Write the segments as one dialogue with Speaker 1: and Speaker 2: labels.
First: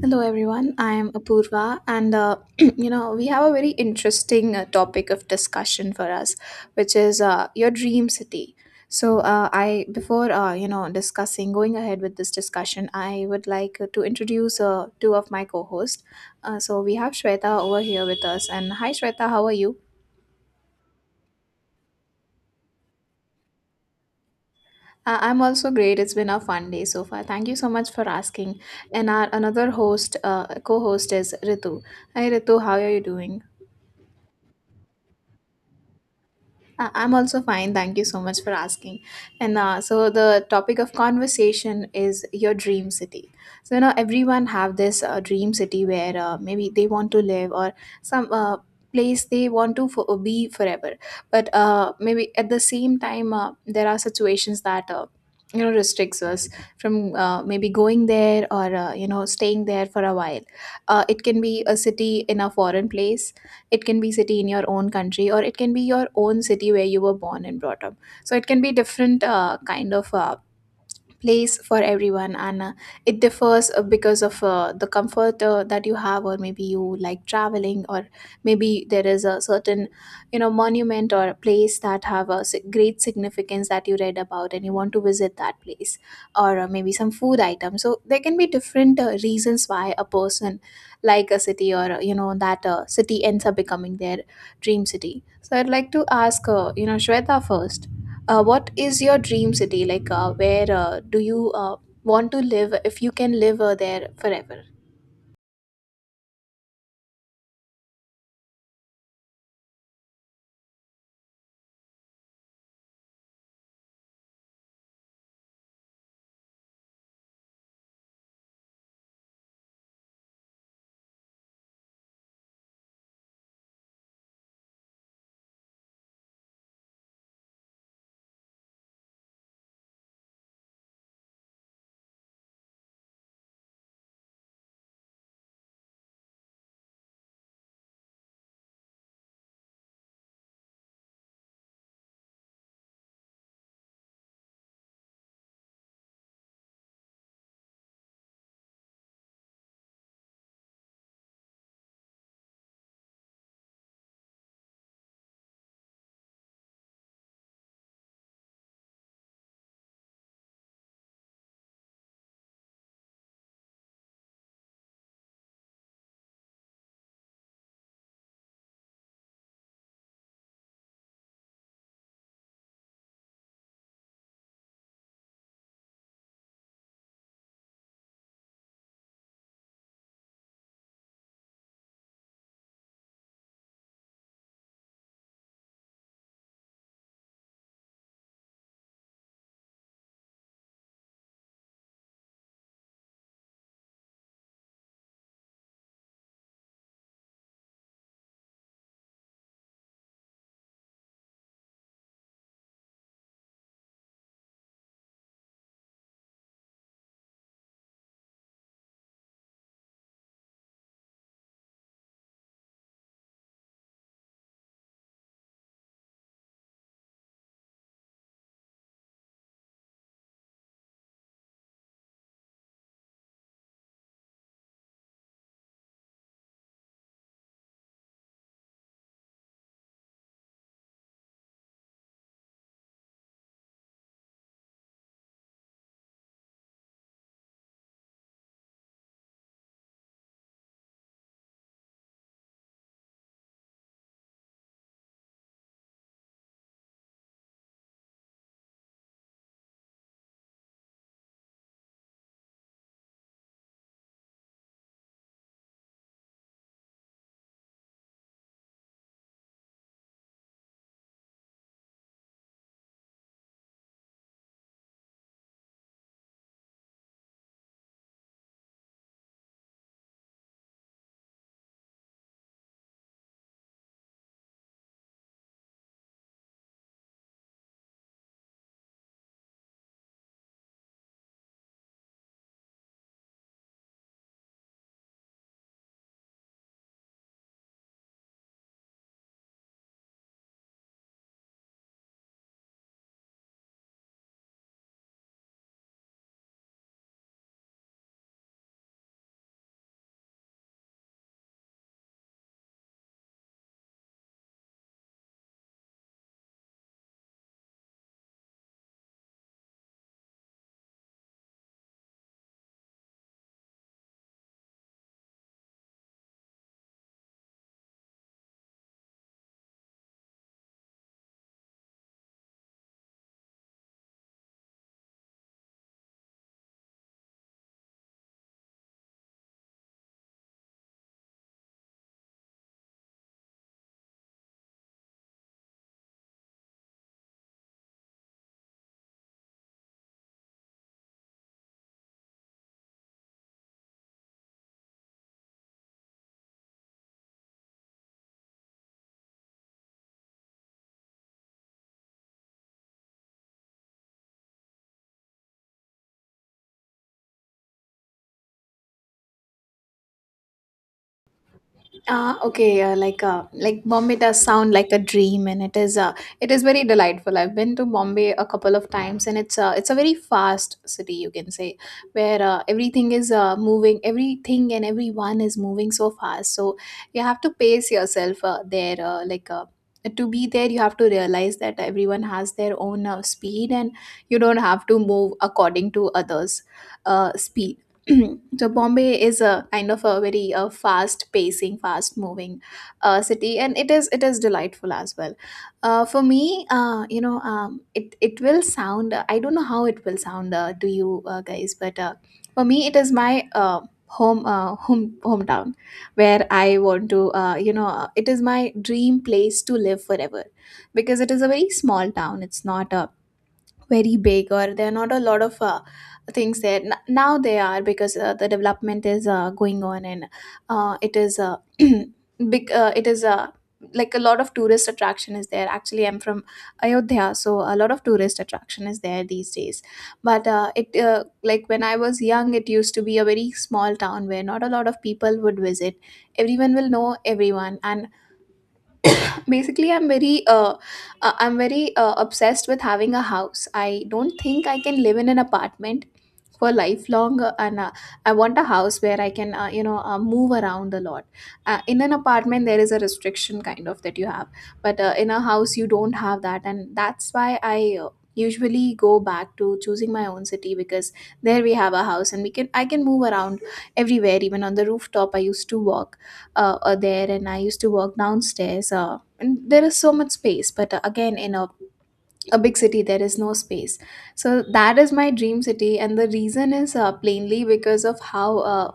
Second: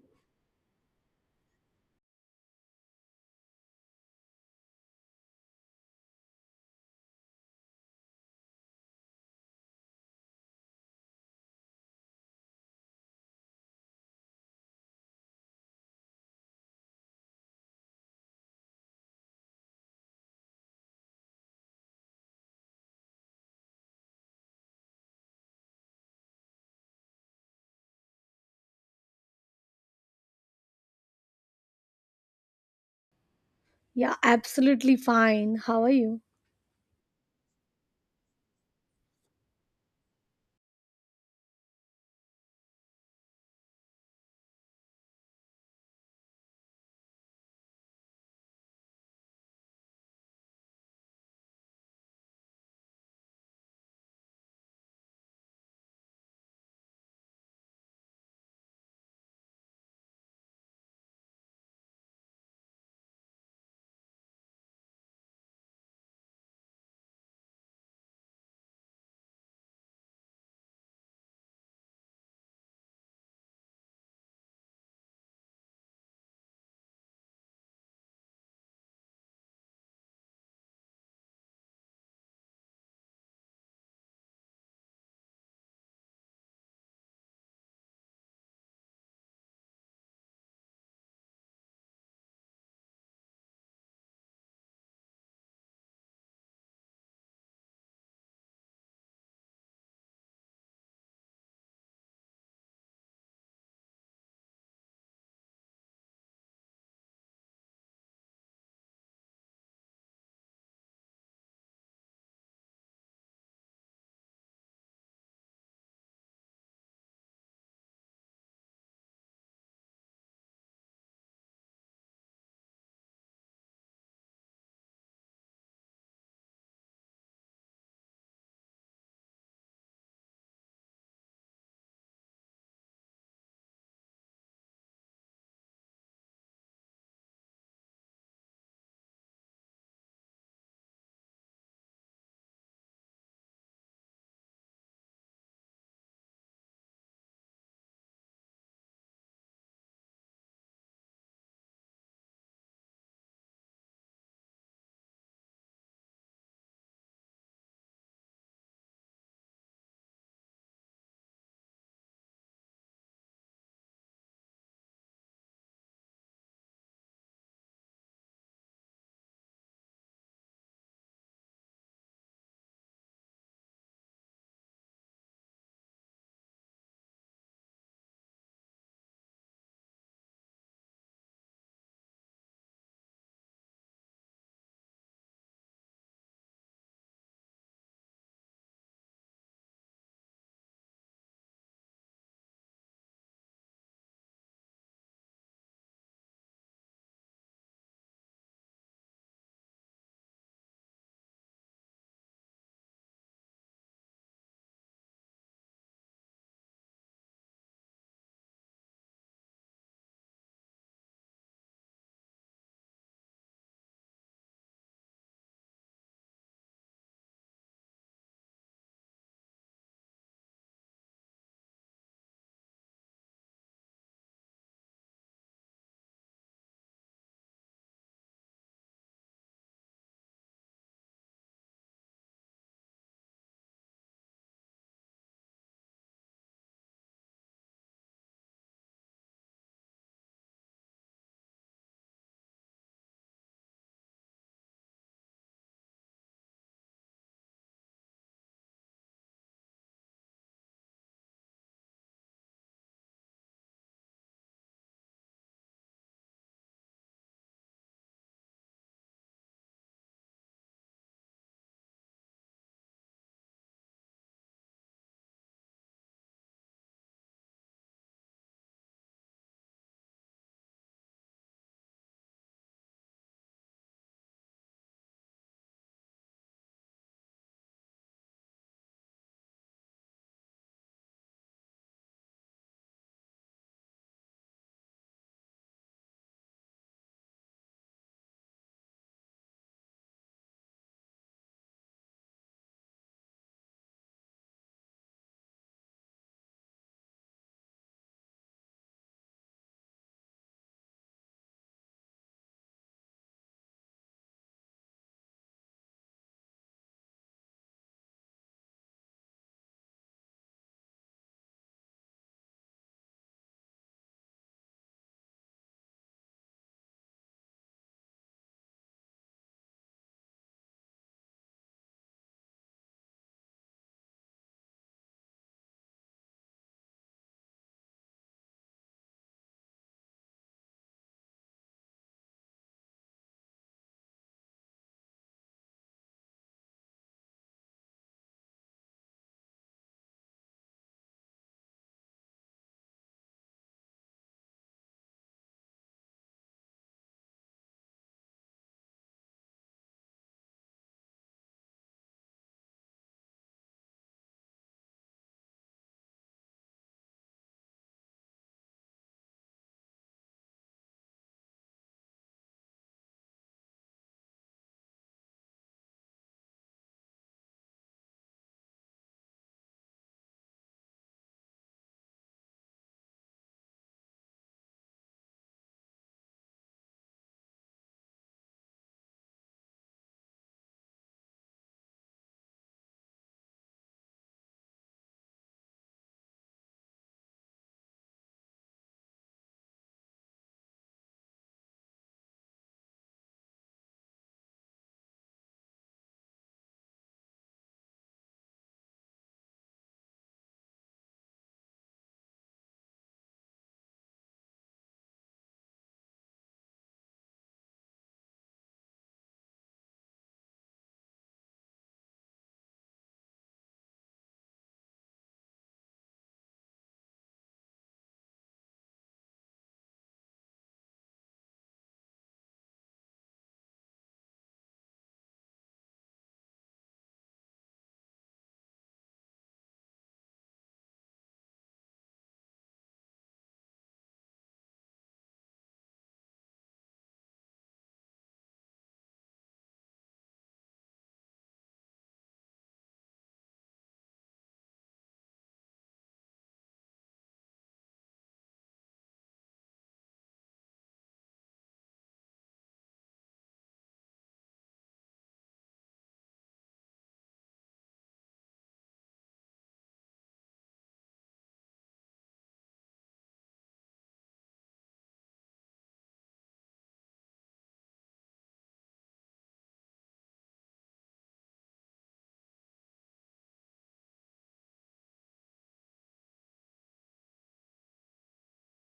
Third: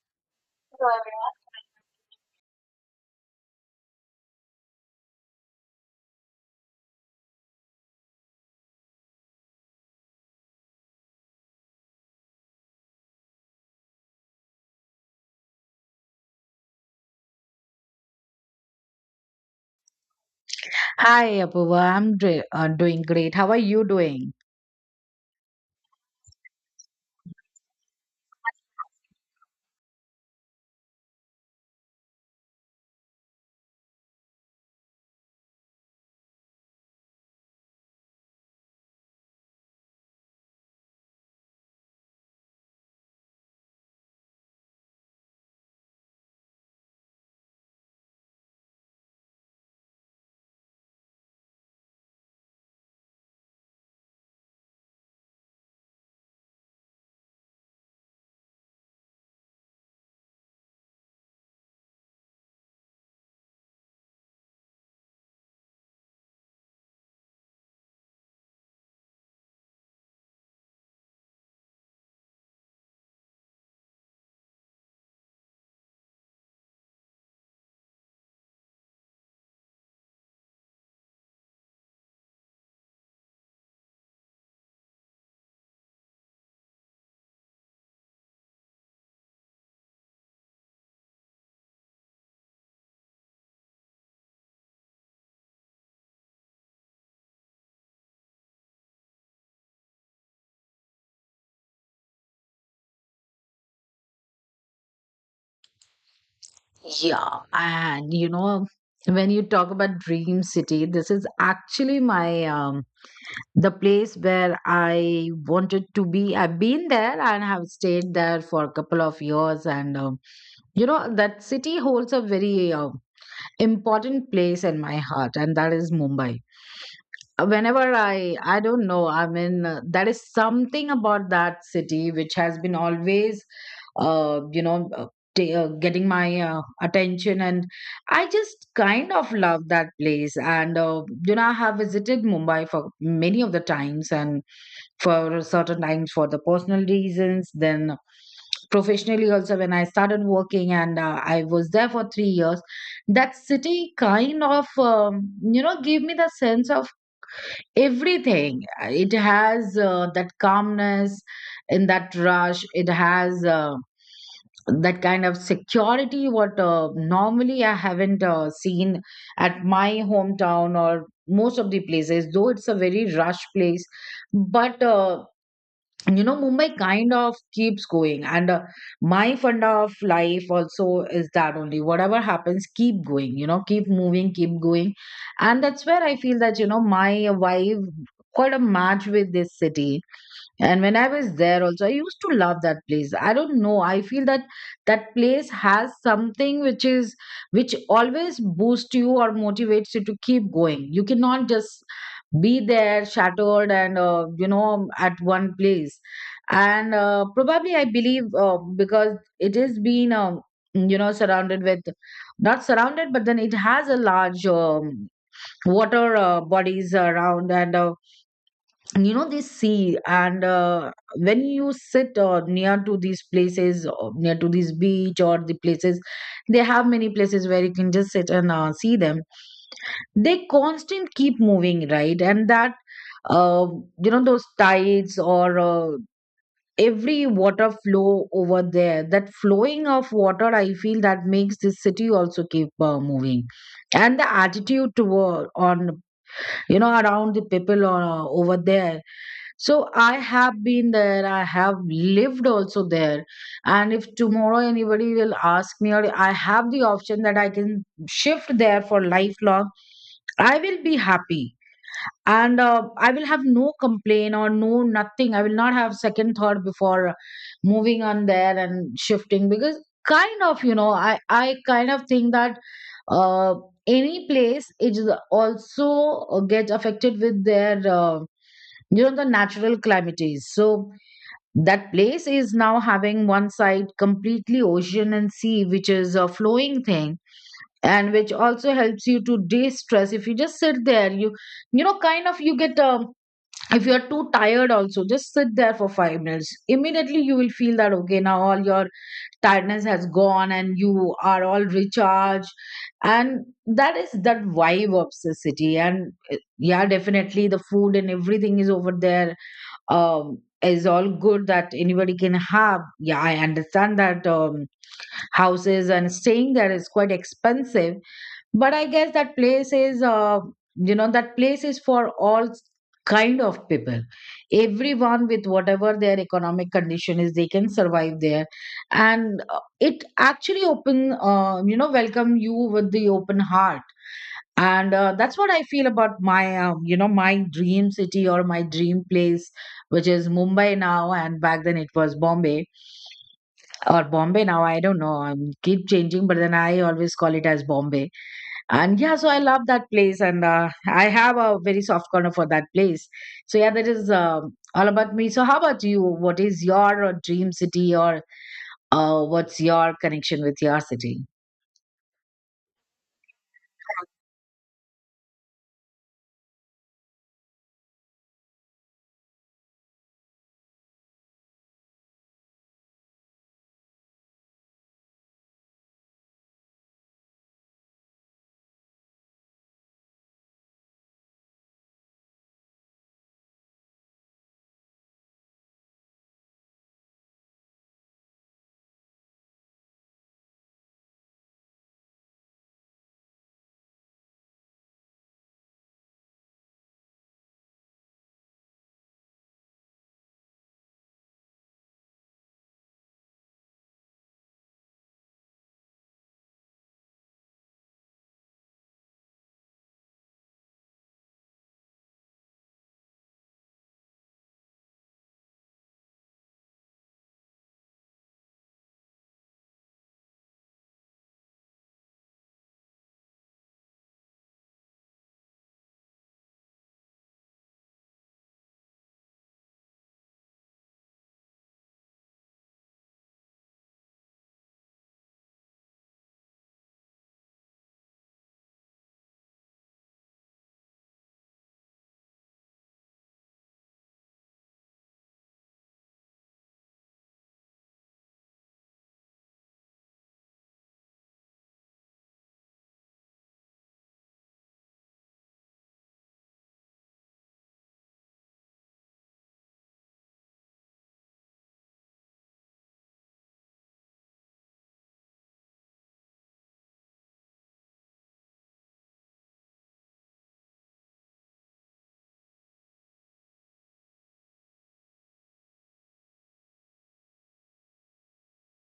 Speaker 1: Hello everyone, I am Apurva, and we have a very interesting topic of discussion for us, which is your dream city. So I before you know discussing going ahead with this discussion, I would like to introduce two of my co-hosts. So we have Shweta over here with us, and hi Shweta, how are you?
Speaker 2: Hi, Apoorva. I'm doing great. How are you doing?
Speaker 1: I'm also great. It's been a fun day so far. Thank you so much for asking. And our another host, co-host is Ritu. Hi Ritu, how are you doing?
Speaker 3: Yeah, absolutely fine. How are you?
Speaker 1: I'm also fine. Thank you so much for asking. And so the topic of conversation is your dream city. So everyone have this dream city where maybe they want to live or some place they want to be forever. But maybe at the same time there are situations that restricts us from maybe going there or staying there for a while. It can be a city in a foreign place, it can be city in your own country, or it can be your own city where you were born and brought up. So it can be different kind of place for everyone, and it differs because of the comfort that you have, or maybe you like traveling, or maybe there is a certain monument or place that have a great significance that you read about and you want to visit that place. Or maybe some food item. So there can be different reasons why a person like a city, or that city ends up becoming their dream city. So I'd like to ask Shweta first. What is your dream city like? Where do you want to live if you can live there forever?
Speaker 2: Yeah, and you know, when you talk about Dream City, this is actually my the place where I wanted to be. I've been there and have stayed there for a couple of years, and you know that city holds a very important place in my heart, and that is Mumbai. Whenever I don't know, I mean, there is something about that city which has been always, uh, you know, uh, getting my attention, and I just kind of love that place. And you know, I have visited Mumbai for many of the times, and for certain times for the personal reasons, then professionally also when I started working and I was there for 3 years. That city kind of um, you know, gave me the sense of everything. It has that calmness in that rush. It has that kind of security what normally I haven't seen at my hometown or most of the places, though it's a very rush place. But you know, Mumbai kind of keeps going, and my fund of life also is that only, whatever happens, keep going, you know, keep moving, keep going. And that's where I feel that, you know, my vibe quite a match with this city. And when I was there also, I used to love that place. I don't know. I feel that that place has something which is, which always boosts you or motivates you to keep going. You cannot just be there shattered and, you know, at one place. And probably I believe because it has been, you know, surrounded with, not surrounded, but then it has a large water bodies around, and you know, this sea, and when you sit near to these places or near to this beach or the places, they have many places where you can just sit and see them. They constant keep moving, right? And that, uh, you know, those tides, or every water flow over there, that flowing of water, I feel that makes this city also keep moving, and the attitude toward on, you know, around the people over there. So I have been there, I have lived also there. And if tomorrow anybody will ask me, or I have the option that I can shift there for lifelong, I will be happy. And I will have no complaint or no nothing. I will not have second thought before moving on there and shifting, because kind of, you know, I kind of think that uh, any place is also get affected with their. You know, the natural calamities, so that place is now having one side completely ocean and sea, which is a flowing thing, and which also helps you to de-stress. If you just sit there, you know, kind of you get, if you're too tired also, just sit there for 5 minutes. Immediately you will feel that, okay, now all your tiredness has gone and you are all recharged. And that is that vibe of the city. And yeah, definitely the food and everything is over there, is all good that anybody can have. Yeah, I understand that houses and staying there is quite expensive, but I guess that place is, you know, that place is for all kind of people. Everyone with whatever their economic condition is, they can survive there, and it actually open, you know, welcome you with the open heart. And that's what I feel about my you know, my dream city or my dream place, which is Mumbai now, and back then it was Bombay. Or Bombay now, I don't know, I keep changing, but then I always call it as Bombay. And yeah, so I love that place, and I have a very soft corner for that place. So yeah, that is all about me. So how about you? What is your dream city, or what's your connection with your city?
Speaker 1: Ah, okay. Like Bombay does sound like a dream, and it is very delightful. I've been to Bombay a couple of times, and it's a very fast city, you can say, where everything is moving, everything and everyone is moving so fast. So you have to pace yourself there. To be there, you have to realize that everyone has their own speed, and you don't have to move according to others' speed. So Bombay is a kind of a very fast pacing, fast moving city, and it is delightful as well. For me, it will sound. I don't know how it will sound to you guys, but for me, it is my hometown where I want to. It is my dream place to live forever, because it is a very small town. It's not a very big, or there are not a lot of things there. Now they are, because the development is going on, and it is big it is like a lot of tourist attraction is there. Actually I'm from Ayodhya, so a lot of tourist attraction is there these days. But it like when I was young, it used to be a very small town where not a lot of people would visit. Everyone will know everyone. And basically I'm very I'm very obsessed with having a house. I don't think I can live in an apartment for lifelong, and I want a house where I can move around a lot. In an apartment there is a restriction kind of that you have, but in a house you don't have that. And that's why I usually go back to choosing my own city, because there we have a house, and we can I can move around everywhere. Even on the rooftop I used to walk there, and I used to walk downstairs, and there is so much space. But again in a big city there is no space. So that is my dream city, and the reason is plainly because of how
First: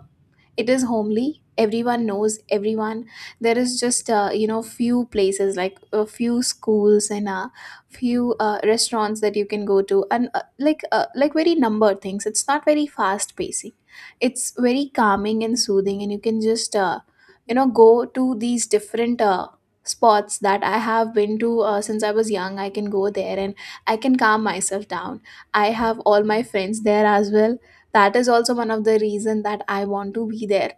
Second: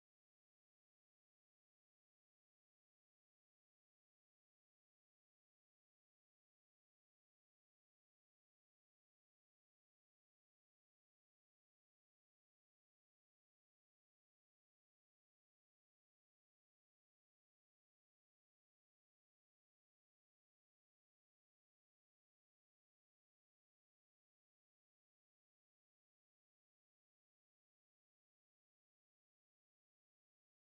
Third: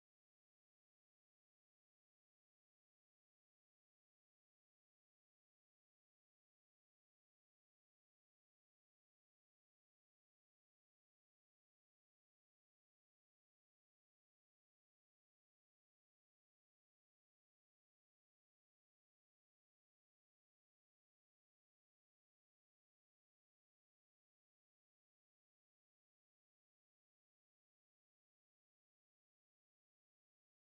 Speaker 1: it is homely. Everyone knows everyone. There is just few places, like a few schools and a few restaurants that you can go to, and like very numbered things. It's not very fast pacing, it's very calming and soothing, and you can just go to these different spots that I have been to since I was young. I can go there and I can calm myself down. I have all my friends there as well. That is also one of the reason that I want to be there.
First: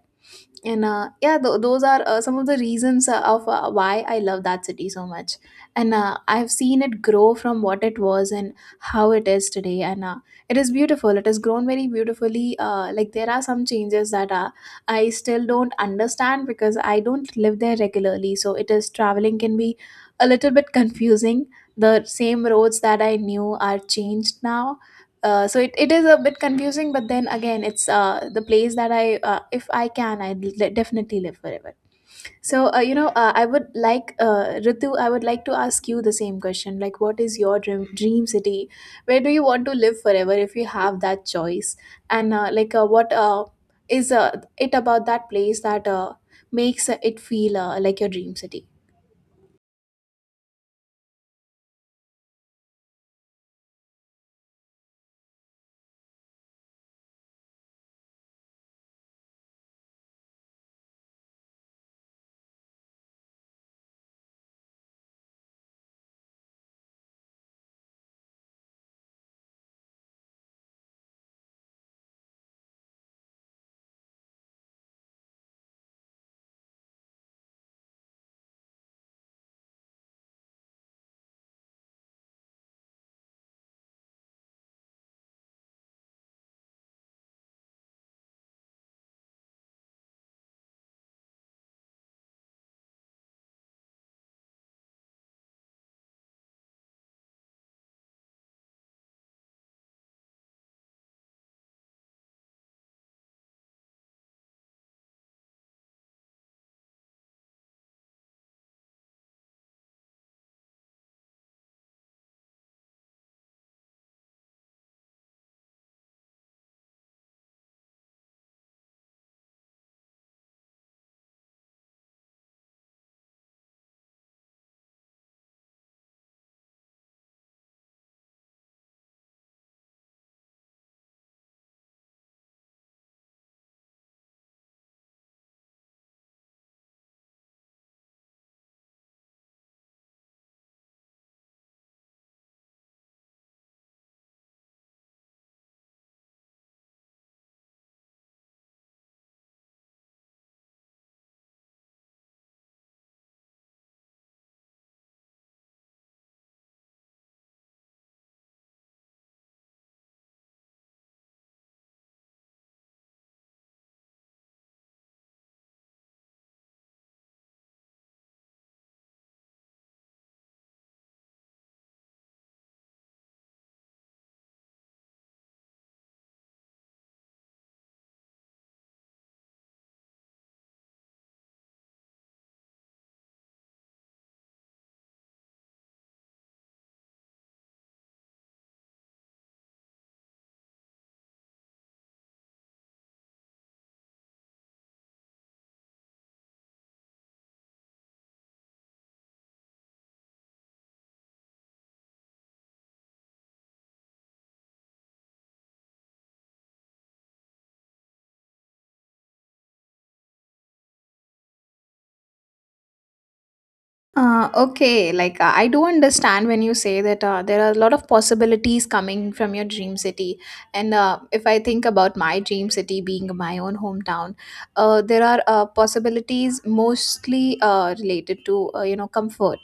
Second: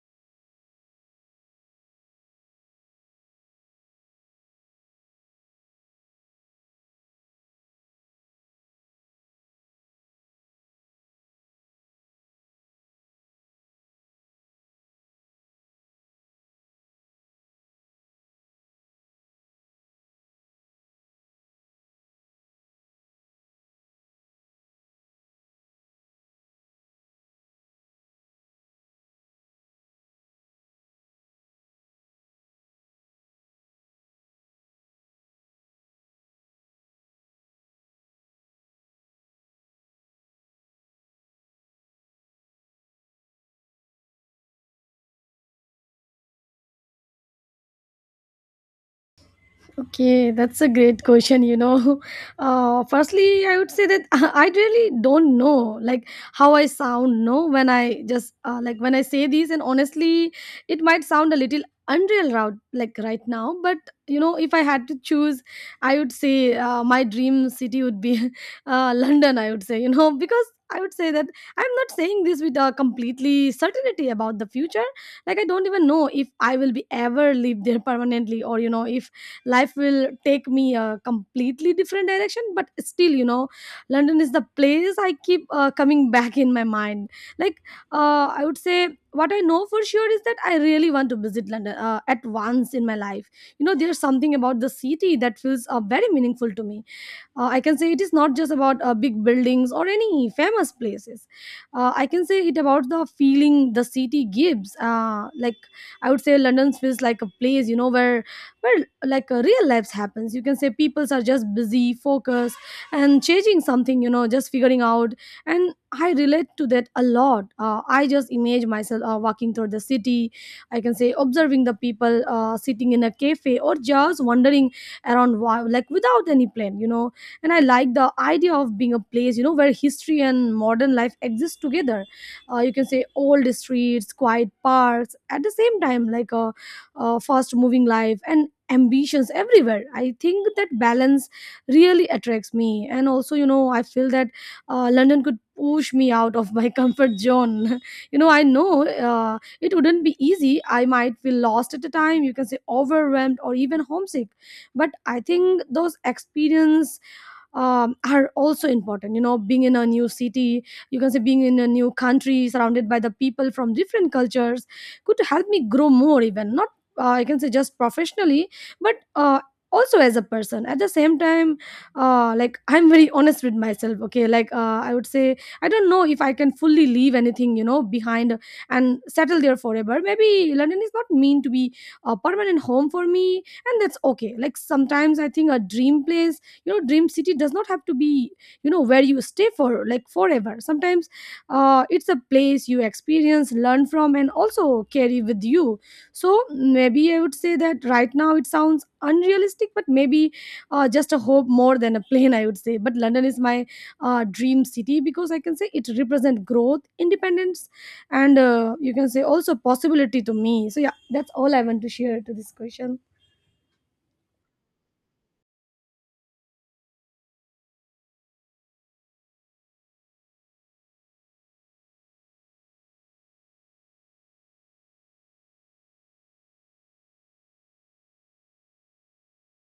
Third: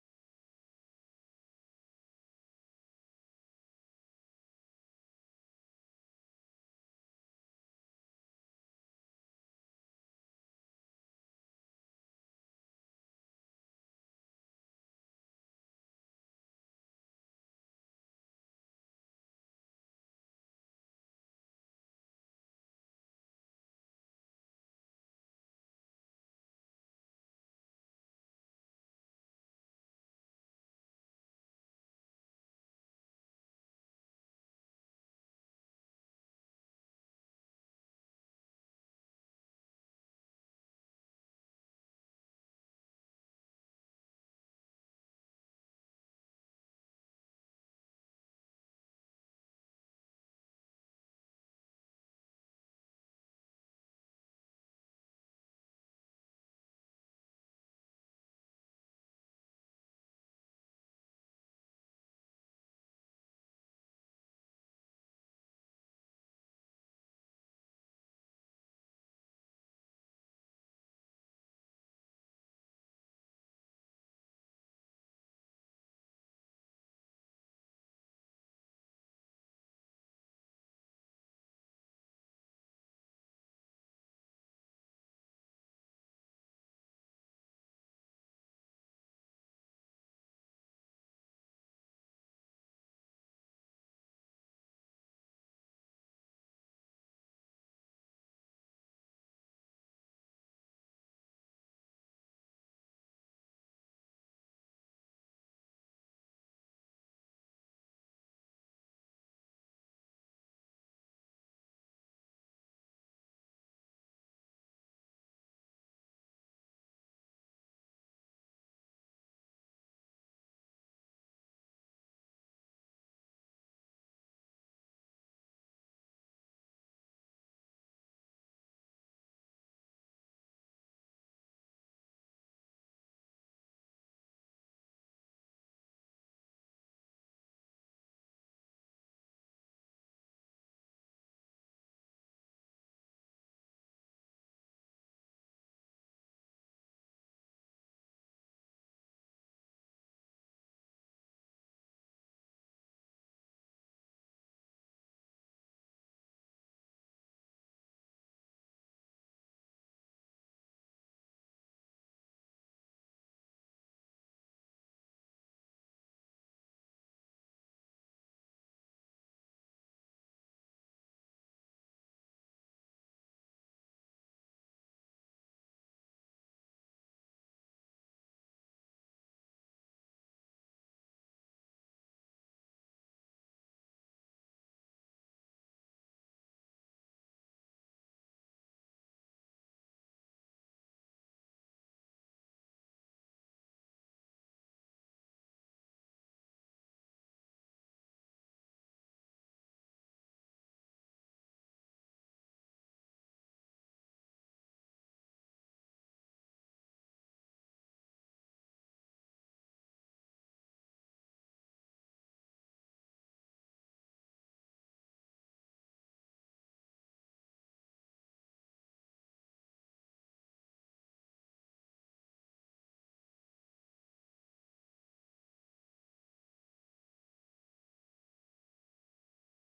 Speaker 1: And yeah, those are some of the reasons of why I love that city so much. And I've seen it grow from what it was and how it is today. And it is beautiful, it has grown very beautifully. Like there are some changes that I still don't understand, because I don't live there regularly, so it is traveling can be a little bit confusing. The same roads that I knew are changed now. So it is a bit confusing. But then again it's the place that I if I can, I definitely live forever. So I would like, Ritu, I would like to ask you the same question. Like what is your dream city? Where do you want to live forever if you have that choice? And what is it about that place that makes it feel like your dream city?
Speaker 3: Okay, that's a great question. You know, firstly, I would say that I really don't know, like how I sound. No, when I just like when I say these, and honestly, it might sound a little unreal, route like right now. But you know, if I had to choose, I would say my dream city would be London. I would say, you know, because I would say that I'm not saying this with a completely certainty about the future. Like I don't even know if I will be ever live there permanently, or you know, if life will take me a completely different direction, but still, you know, London is the place I keep coming back in my mind. like I would say what I know for sure is that I really want to visit London at once in my life. You know, there's something about the city that feels very meaningful to me. I can say it is not just about big buildings or any famous places. I can say it about the feeling the city gives, like I would say London feels like a place, you know, where like real life happens. You can say peoples are just busy, focused, and changing something, you know, just figuring out. And I relate to that a lot. I just imagine myself walking through the city, I can say observing the people, sitting in a cafe or just wandering around like without any plan, you know. And I like the idea of being a place, you know, where history and modern life exist together. You can say old streets, quiet parks, at the same time like a fast moving life and ambitions everywhere. I think that balance really attracts me. And also, you know, I feel that London could push me out of my comfort zone. You know, I know it wouldn't be easy. I might feel lost at the time, you can say overwhelmed or even homesick. But I think those experience are also important. You know, being in a new city, you can say being in a new country surrounded by the people from different cultures, could help me grow more, even not I can say just professionally, but also as a person at the same time. Like, I'm very honest with myself, okay? Like, I would say I don't know if I can fully leave anything, you know, behind and settle there forever. Maybe London is not meant to be a permanent home for me, and that's okay. Like, sometimes I think a dream place, you know, dream city does not have to be, you know, where you stay for like forever. Sometimes it's a place you experience, learn from, and also carry with you. So maybe I would say that right now it sounds unrealistic, but maybe just a hope more than a plane, I would say. But London is my dream city because I can say it represents growth, independence, and you can say also possibility to me. So yeah, that's all I want to share to this question.
Speaker 1: Okay, I do understand when you say that there are a lot of possibilities coming from your dream city. And if I think about my dream city being my own hometown, there are possibilities mostly related to, comfort,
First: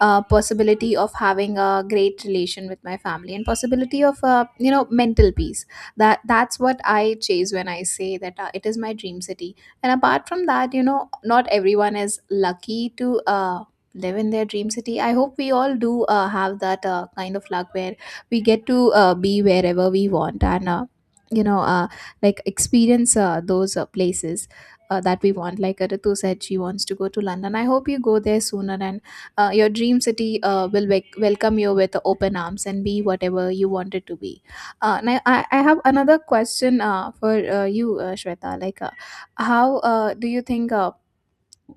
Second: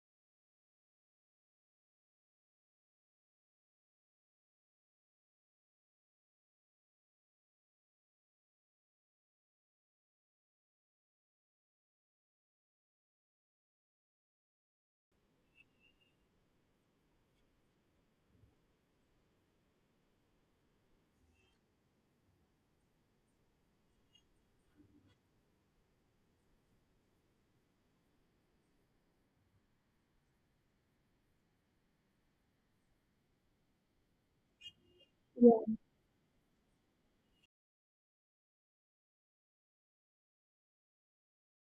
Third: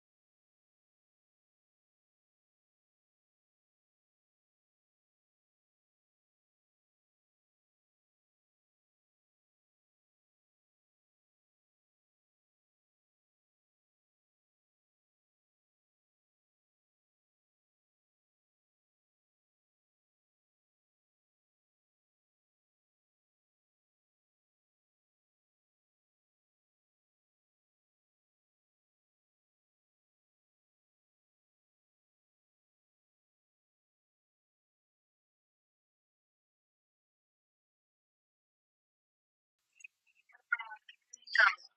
Speaker 1: possibility of having a great relation with my family, and possibility of, mental peace. That's what I chase when I say that it is my dream city. And apart from that, you know, not everyone is lucky to. Live in their dream city. I hope we all do have that kind of luck where we get to be wherever we want, and you know uh, like experience those places that we want. Like Ritu said she wants to go to London, I hope you go there sooner, and your dream city will welcome you with open arms and be whatever you want it to be. Now I
Speaker 3: Yeah,
Speaker 1: have another question for you, Shweta. Like how Do you think, uh,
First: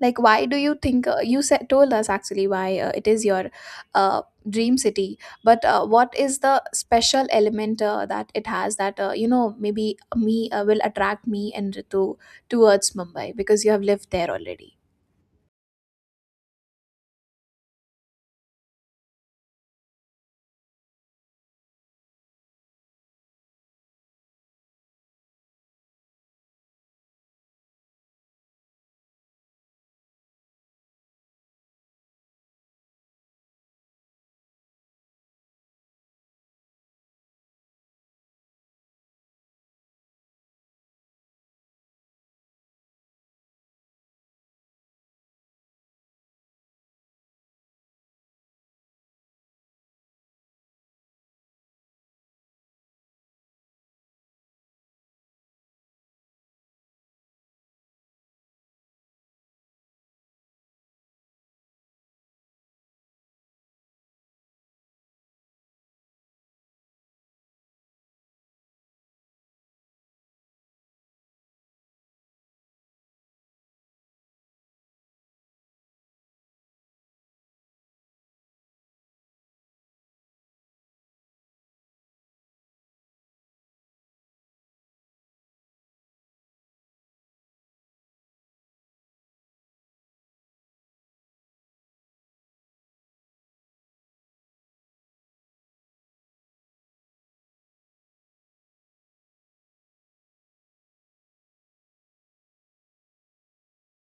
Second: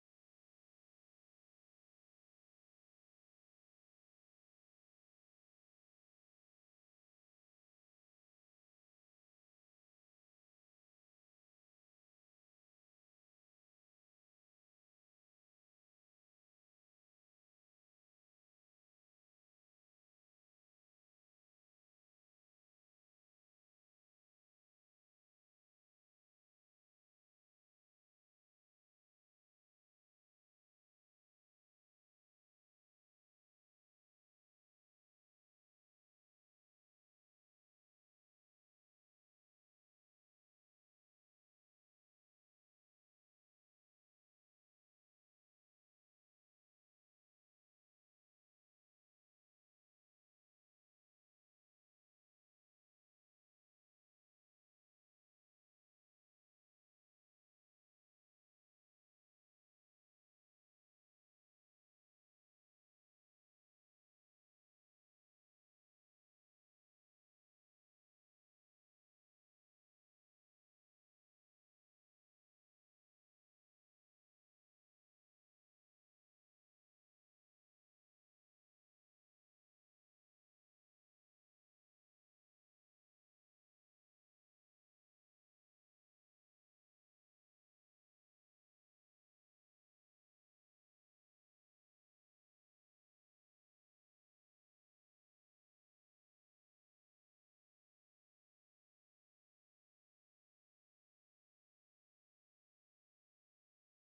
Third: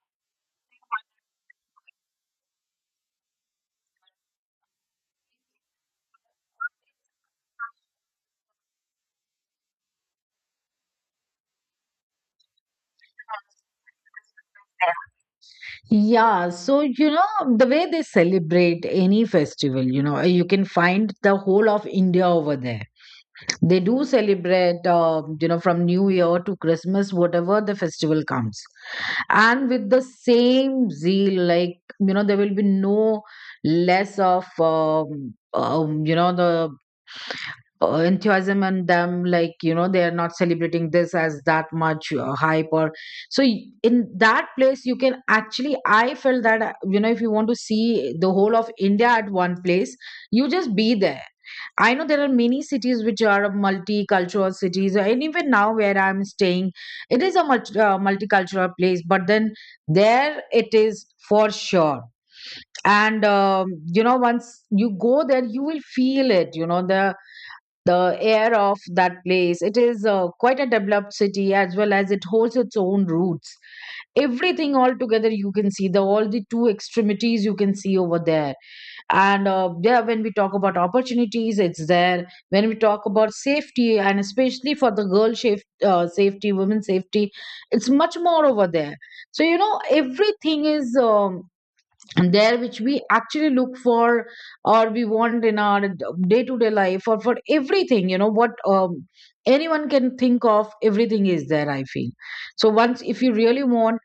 Speaker 1: like why do you think, you said told us actually, why it is your uh, dream city? But what is the special element that it has that maybe me will attract me and Ritu towards Mumbai, because you have lived there already.
Speaker 2: Yeah, so you know, the way they celebrate any festival, you know, you can find the whole of India over there. They do celebrate, you know, from New Year to Christmas, whatever the festival comes. And with the same zeal, like, you know, there will be no less of, you know, the enthusiasm and them, like, you know, they are not celebrating this as that much hype or so, in that place you can actually, I felt that you know, if you want to see the whole of India at one place, you just be there. I know there are many cities which are multicultural cities, and even now where I'm staying, it is a multicultural place. But then there it is for sure, and you know, once you go there, you will feel it. You know, the air of that place. It is quite a developed city as well as it holds its own roots. Everything all together, you can see the all the two extremities you can see over there. And yeah, when we talk about opportunities, it's there. When we talk about safety, and especially for the girl safety, women safety, it's much more over there. So you know, everything is. And there which we actually look for or we want in our day to day life, or for everything, you know, what anyone can think of, everything is there, I feel. So once, if you really want,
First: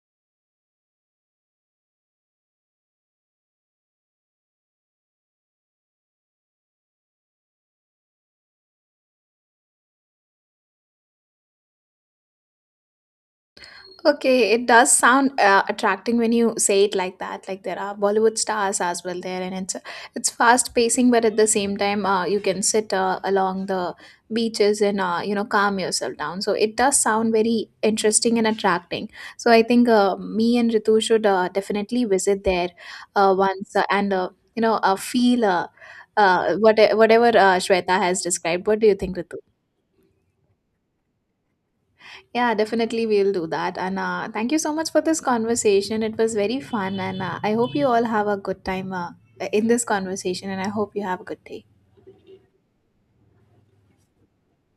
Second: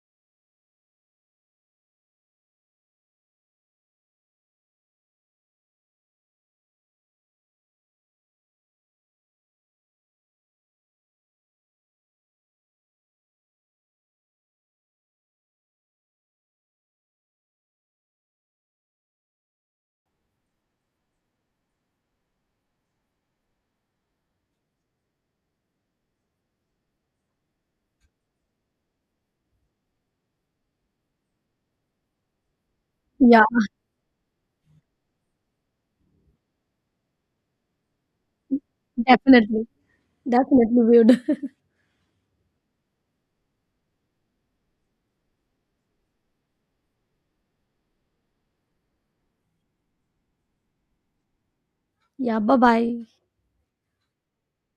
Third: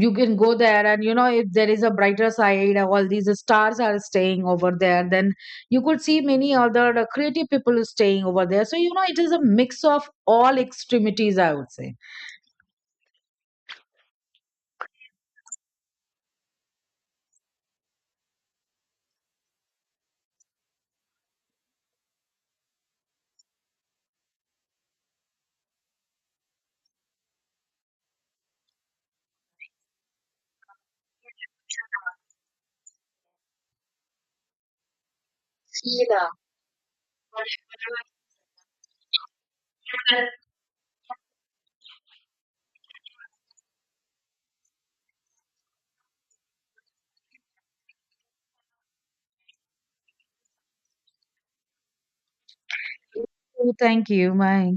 Speaker 2: you can go there. And you know, if there is a brighter side, all these stars are staying over there, then you could see many other creative people staying over there. So you know, it is a mix of all extremities, I would say.
Speaker 1: Okay, it does sound attracting when you say it like that. Like there are Bollywood stars as well there, and it's fast pacing, but at the same time, you can sit along the beaches, and calm yourself down. So it does sound very interesting and attracting. So I think me and Ritu should definitely visit there
Speaker 3: yeah,
Speaker 1: once, and you know feel whatever Shweta has described. What do you think, Ritu?
Speaker 3: definitely, definitely weird.
Speaker 1: Yeah, definitely we'll do that. And thank you so much for this conversation. It was very fun, and I hope you all have a good time in this conversation. And I hope you have a good day.
Speaker 3: Yeah, bye bye.
Speaker 2: Thank you, bye.